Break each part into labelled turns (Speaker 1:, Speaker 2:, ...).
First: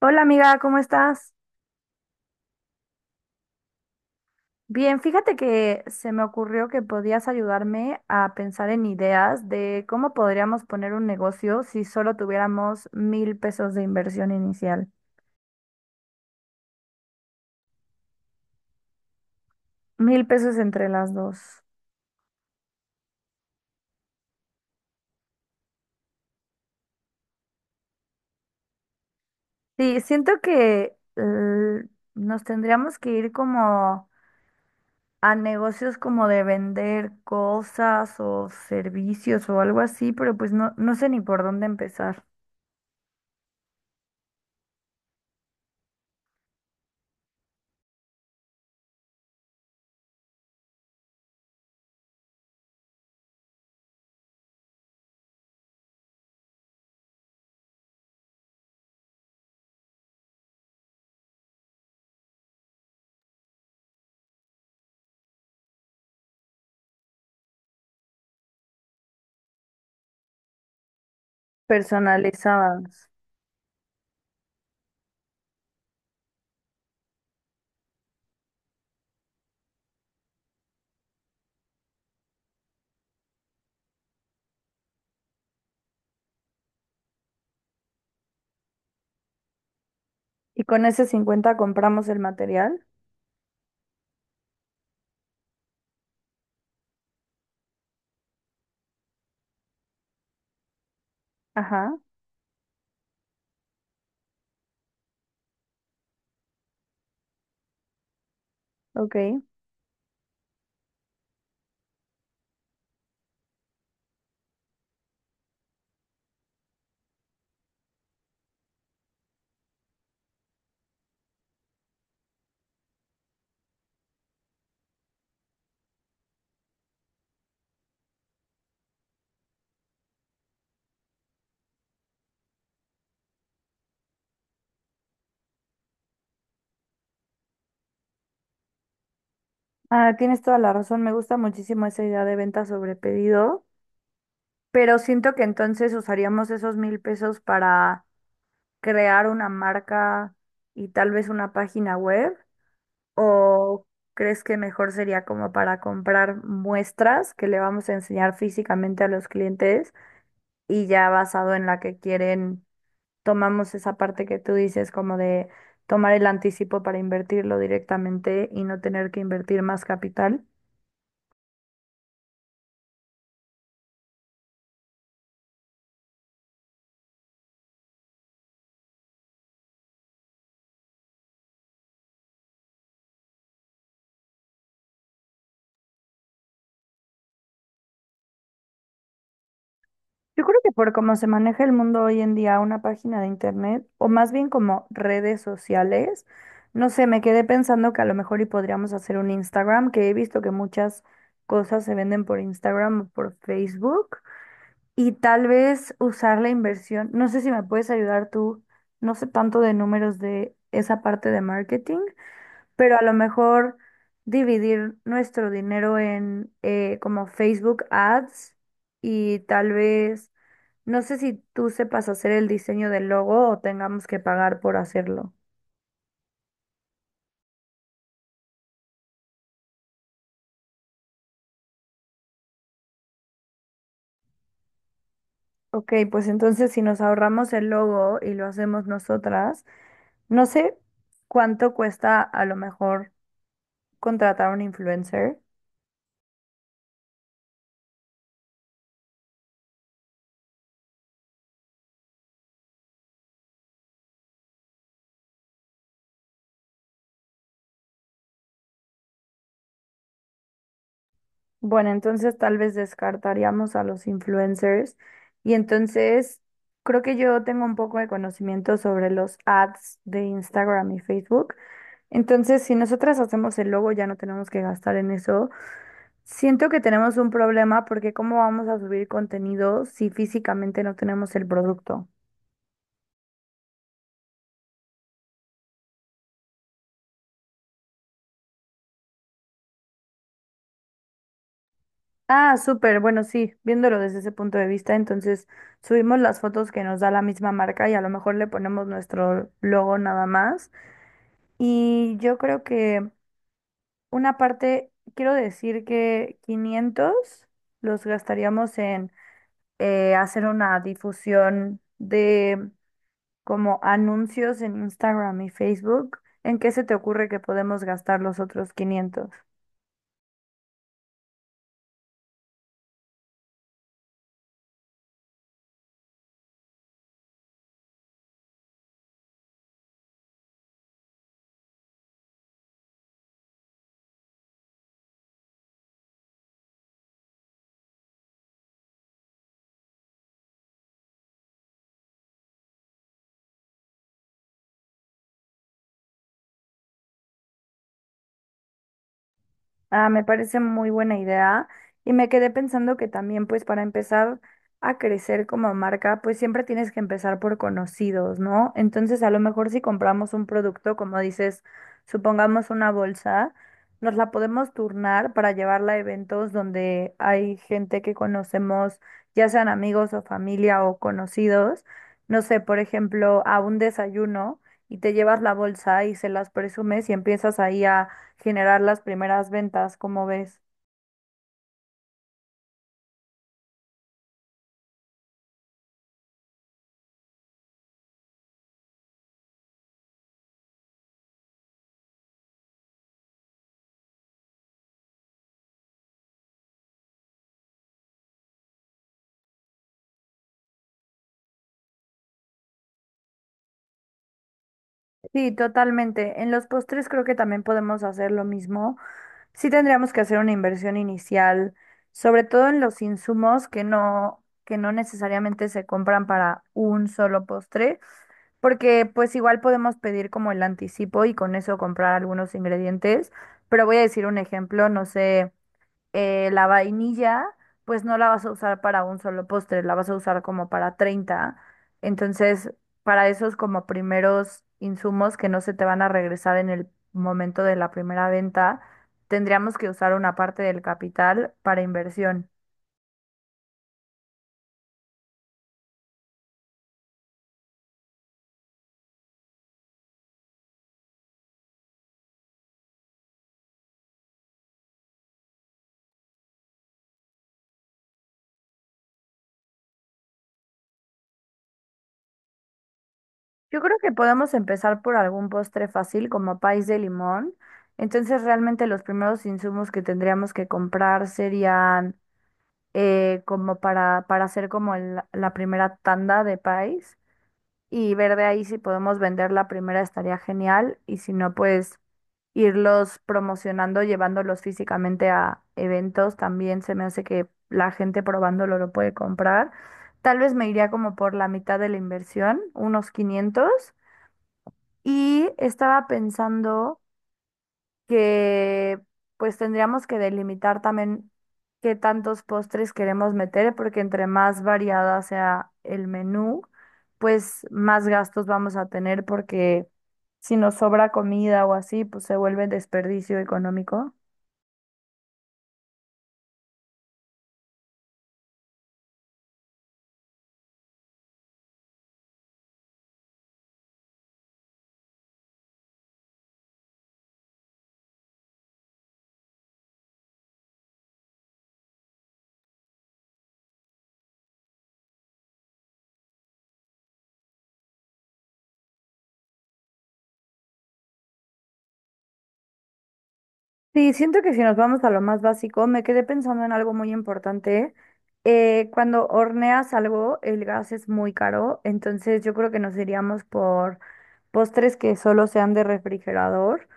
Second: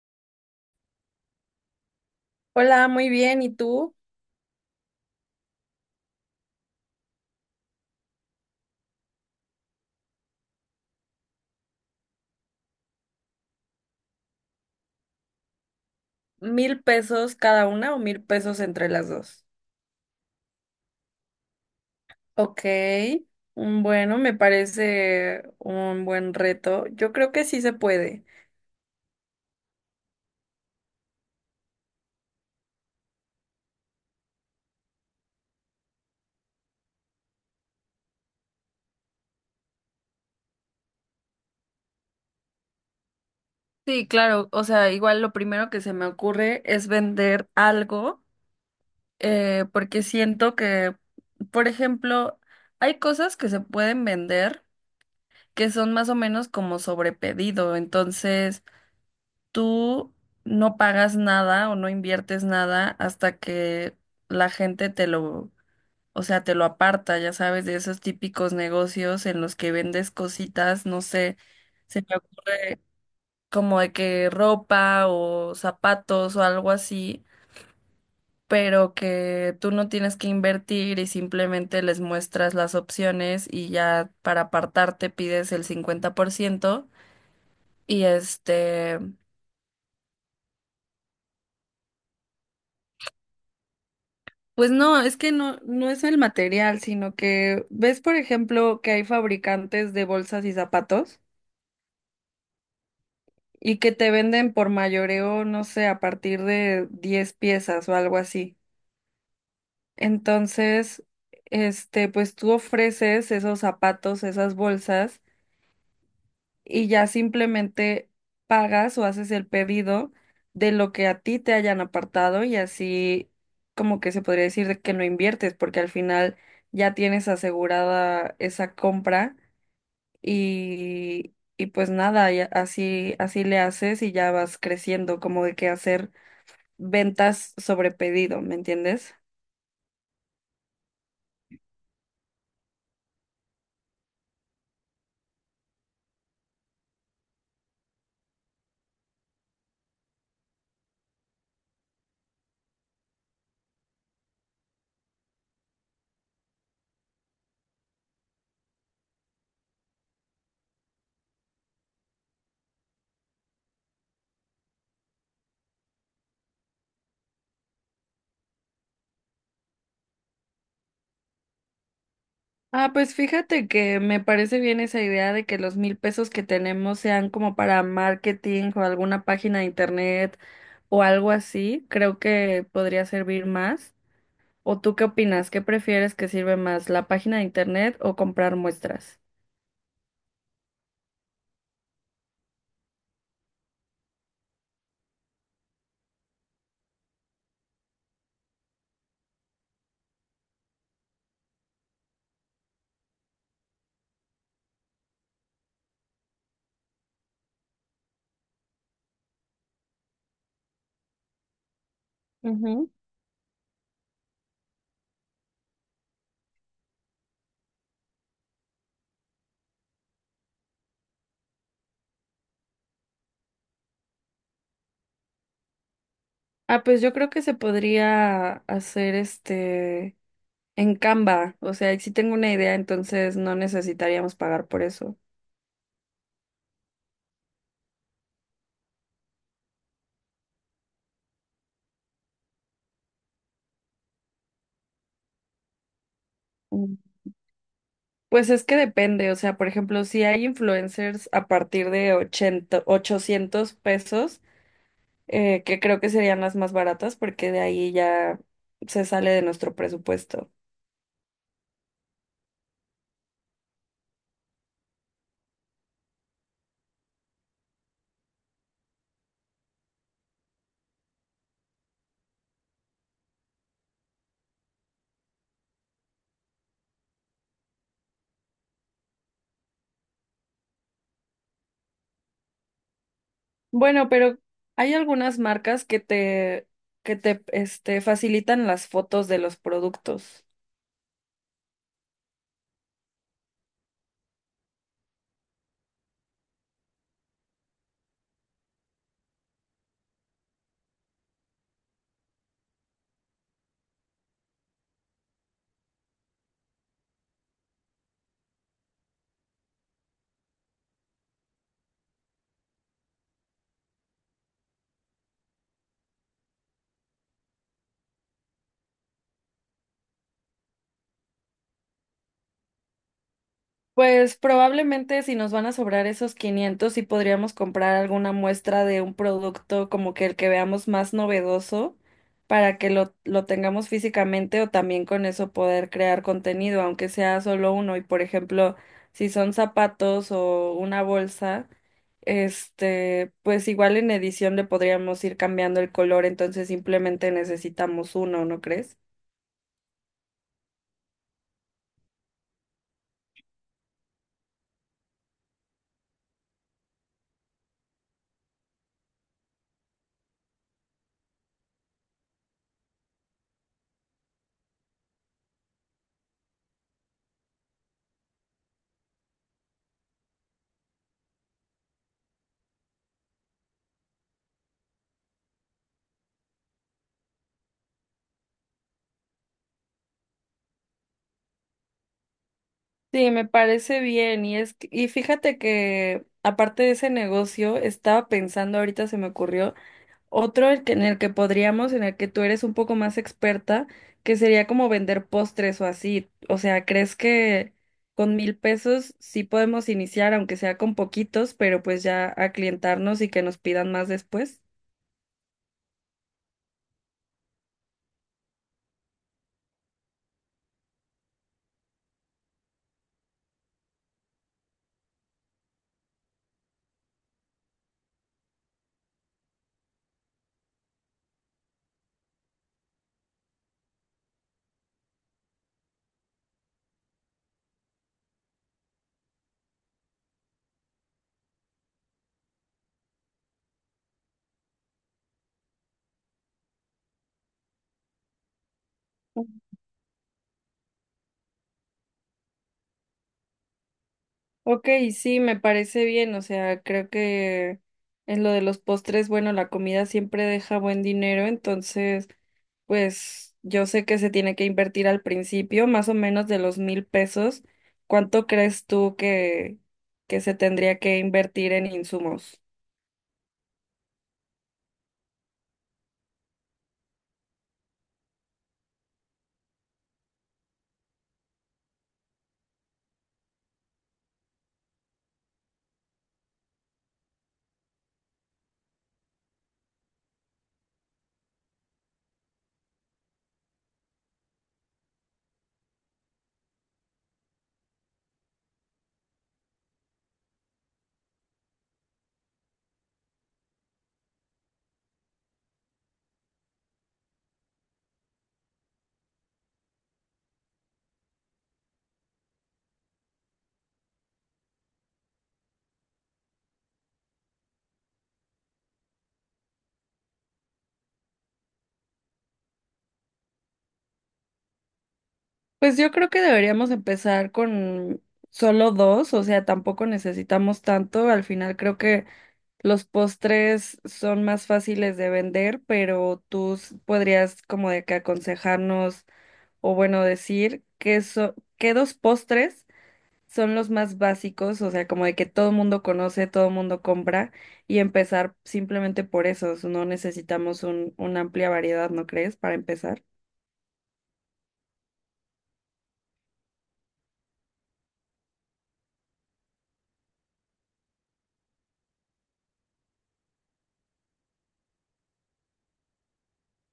Speaker 1: Hola amiga, ¿cómo estás?
Speaker 2: Hola, muy bien. ¿Y tú?
Speaker 1: Bien, fíjate que se me ocurrió que podías ayudarme a pensar en ideas de cómo podríamos poner un negocio si solo tuviéramos 1,000 pesos de inversión inicial.
Speaker 2: ¿Mil pesos cada una o mil pesos entre las dos?
Speaker 1: 1,000 pesos entre las dos.
Speaker 2: Ok. Bueno, me parece un buen reto. Yo creo que sí se puede.
Speaker 1: Sí, siento que nos tendríamos que ir como a negocios como de vender cosas o servicios o algo así, pero pues no sé ni por dónde empezar.
Speaker 2: Sí, claro. O sea, igual lo primero que se me ocurre es vender algo, porque siento que, por ejemplo, hay cosas que se pueden vender que son más o menos como sobrepedido. Entonces tú no pagas nada o no inviertes nada hasta que la gente te lo, o sea, te lo aparta, ya sabes, de esos típicos negocios en los que vendes cositas, no sé, se me ocurre
Speaker 1: Personalizadas.
Speaker 2: como de que ropa o zapatos o algo así, pero que tú no tienes que invertir y simplemente les muestras las opciones y ya para apartarte pides el 50% y este...
Speaker 1: ¿Y con ese 50 compramos el material?
Speaker 2: Pues no, es que no es el material, sino que ves, por ejemplo, que hay fabricantes de bolsas y zapatos
Speaker 1: Ajá,
Speaker 2: y que te venden por mayoreo, no sé, a partir de 10 piezas o algo así.
Speaker 1: ok.
Speaker 2: Entonces, este, pues tú ofreces esos zapatos, esas bolsas y ya simplemente pagas o haces el pedido de lo que a ti te hayan apartado y así como que se podría decir de que no inviertes porque al final ya tienes asegurada esa compra y pues nada, y así, así le haces y ya vas creciendo como de que hacer ventas sobre pedido, ¿me entiendes?
Speaker 1: Ah, tienes toda la razón, me gusta muchísimo esa idea de venta sobre pedido, pero siento que entonces usaríamos esos 1,000 pesos para crear una marca y tal vez una página web, ¿o crees que mejor sería como para comprar muestras que le vamos a enseñar físicamente a los clientes y ya basado en la que quieren, tomamos esa parte que tú dices como de tomar el anticipo para invertirlo directamente y no tener que invertir más capital?
Speaker 2: Ah, pues fíjate que me parece bien esa idea de que los mil pesos que tenemos sean como para marketing o alguna página de internet o algo así. Creo que podría servir más. ¿O tú qué opinas? ¿Qué prefieres que sirve más, la página de internet o comprar muestras?
Speaker 1: Yo creo que por cómo se maneja el mundo hoy en día, una página de internet, o más bien como redes sociales, no sé, me quedé pensando que a lo mejor y podríamos hacer un Instagram, que he visto que muchas cosas se venden por Instagram o por Facebook, y tal vez usar la inversión. No sé si me puedes ayudar tú, no sé tanto de números de esa parte de marketing,
Speaker 2: Ujú.
Speaker 1: pero a lo mejor dividir nuestro dinero en como Facebook Ads y tal vez no sé si tú sepas hacer el diseño del logo o tengamos que pagar por hacerlo.
Speaker 2: Ah, pues yo creo que se podría hacer este en Canva. O sea, si tengo una idea, entonces no necesitaríamos pagar por eso.
Speaker 1: Ok, pues entonces si nos ahorramos el logo y lo hacemos nosotras, no sé cuánto cuesta a lo mejor contratar a un influencer.
Speaker 2: Pues es que depende, o sea, por ejemplo, si hay influencers a partir de 80, 800 pesos, que creo que serían las más baratas porque de ahí ya se sale de nuestro presupuesto.
Speaker 1: Bueno, entonces tal vez descartaríamos a los influencers y entonces creo que yo tengo un poco de conocimiento sobre los ads de Instagram y Facebook. Entonces, si nosotras hacemos el logo, ya no tenemos que gastar en eso. Siento que tenemos un problema porque ¿cómo vamos a subir contenido si físicamente no tenemos el producto?
Speaker 2: Bueno, pero hay algunas marcas que te, facilitan las fotos de los productos.
Speaker 1: Ah, súper, bueno, sí, viéndolo desde ese punto de vista, entonces subimos las fotos que nos da la misma marca y a lo mejor le ponemos nuestro logo nada más. Y yo creo que una parte, quiero decir que 500 los gastaríamos en hacer una difusión de como anuncios en Instagram y Facebook, ¿en qué se te ocurre que podemos gastar los otros 500?
Speaker 2: Pues probablemente si nos van a sobrar esos 500, sí podríamos comprar alguna muestra de un producto como que el que veamos más novedoso para que lo tengamos físicamente o también con eso poder crear contenido, aunque sea solo uno. Y por ejemplo, si son zapatos o una bolsa, este, pues igual en edición le podríamos ir cambiando el color, entonces simplemente necesitamos uno, ¿no crees?
Speaker 1: Ah, me parece muy buena idea y me quedé pensando que también pues para empezar a crecer como marca pues siempre tienes que empezar por conocidos, ¿no? Entonces a lo mejor si compramos un producto, como dices, supongamos una bolsa, nos la podemos turnar para llevarla a eventos donde hay gente que conocemos, ya sean amigos o familia o conocidos, no sé, por ejemplo, a un desayuno y te llevas la bolsa y se las presumes y empiezas ahí a generar las primeras ventas, como ves.
Speaker 2: Sí, me parece bien y fíjate que aparte de ese negocio estaba pensando ahorita se me ocurrió en el que podríamos, en el que tú eres un poco más experta, que sería como vender postres o así, o sea, ¿crees que con mil pesos sí podemos iniciar aunque sea con poquitos pero pues ya a clientarnos y que nos pidan más después?
Speaker 1: Sí, totalmente. En los postres creo que también podemos hacer lo mismo. Sí tendríamos que hacer una inversión inicial, sobre todo en los insumos que no necesariamente se compran para un solo postre, porque pues igual podemos pedir como el anticipo y con eso comprar algunos ingredientes. Pero voy a decir un ejemplo, no sé. La vainilla, pues no la vas a usar para un solo postre, la vas a usar como para 30. Entonces, para esos como primeros insumos que no se te van a regresar en el momento de la primera venta, tendríamos que usar una parte del capital para inversión.
Speaker 2: Ok, sí, me parece bien, o sea, creo que en lo de los postres, bueno, la comida siempre deja buen dinero, entonces, pues yo sé que se tiene que invertir al principio, más o menos de los mil pesos. ¿Cuánto crees tú que se tendría que invertir en insumos?
Speaker 1: Yo creo que podemos empezar por algún postre fácil como país de limón. Entonces, realmente los primeros insumos que tendríamos que comprar serían como para hacer como la primera tanda de país y ver de ahí si podemos vender la primera estaría genial y si no, pues irlos promocionando, llevándolos físicamente a eventos, también se me hace que la gente probándolo lo puede comprar. Tal vez me iría como por la mitad de la inversión, unos 500. Y estaba pensando que pues tendríamos que delimitar también qué tantos postres queremos meter, porque entre más variada sea el menú, pues más gastos vamos a tener, porque si nos sobra comida o así, pues se vuelve desperdicio económico.
Speaker 2: Pues yo creo que deberíamos empezar con solo dos, o sea, tampoco necesitamos tanto, al final creo que los postres son más fáciles de vender, pero podrías como de que aconsejarnos o bueno decir que qué dos postres son los más básicos, o sea, como de que todo el mundo conoce, todo el mundo compra y empezar simplemente por esos. No necesitamos una amplia variedad, ¿no crees? Para empezar.
Speaker 1: Sí, siento que si nos vamos a lo más básico, me quedé pensando en algo muy importante. Cuando horneas algo, el gas es muy caro, entonces yo creo que nos iríamos por postres que solo sean de refrigerador.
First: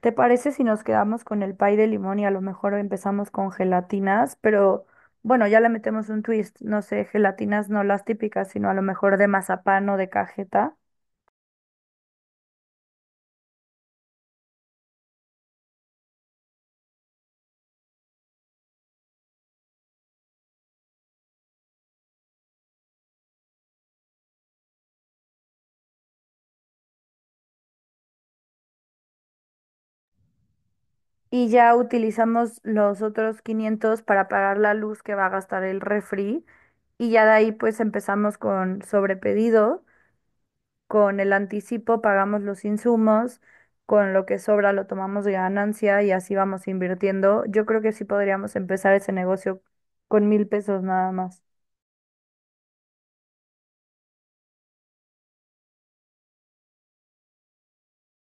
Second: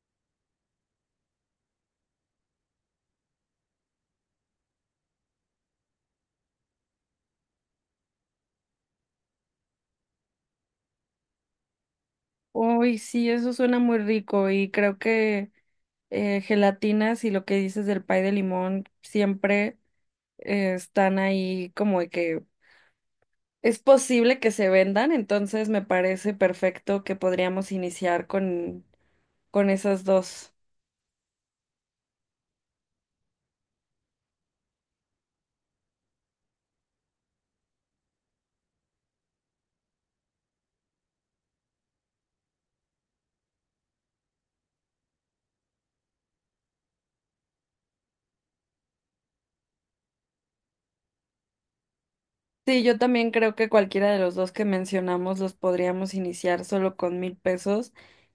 Speaker 1: ¿Te parece si nos quedamos con el pay de limón y a lo mejor empezamos con gelatinas? Pero bueno, ya le metemos un twist, no sé, gelatinas no las típicas, sino a lo mejor de mazapán o de cajeta.
Speaker 2: Uy, sí, eso suena muy rico y creo que gelatinas y lo que dices del pay de limón siempre están ahí como de que es posible que se vendan, entonces me parece perfecto que podríamos iniciar con esas dos.
Speaker 1: Y ya utilizamos los otros 500 para pagar la luz que va a gastar el refri. Y ya de ahí pues empezamos con sobrepedido. Con el anticipo pagamos los insumos, con lo que sobra lo tomamos de ganancia y así vamos invirtiendo. Yo creo que sí podríamos empezar ese negocio con 1,000 pesos nada más.
Speaker 2: Sí, yo también creo que cualquiera de los dos que mencionamos los podríamos iniciar solo con mil pesos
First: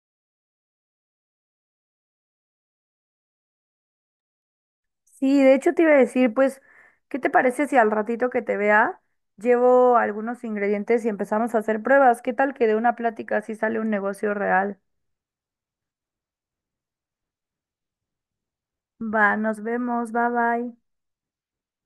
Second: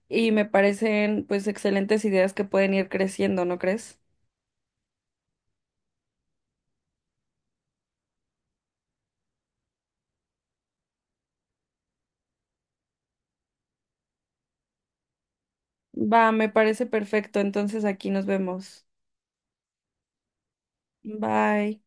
Speaker 2: y me parecen pues excelentes ideas que pueden ir creciendo, ¿no crees?
Speaker 1: Sí, de hecho te iba a decir, pues, ¿qué te parece si al ratito que te vea llevo algunos ingredientes y empezamos a hacer pruebas? ¿Qué tal que de una plática así sale un negocio real?
Speaker 2: Va, me parece perfecto, entonces aquí nos vemos.
Speaker 1: Va, nos vemos, bye bye.
Speaker 2: Bye.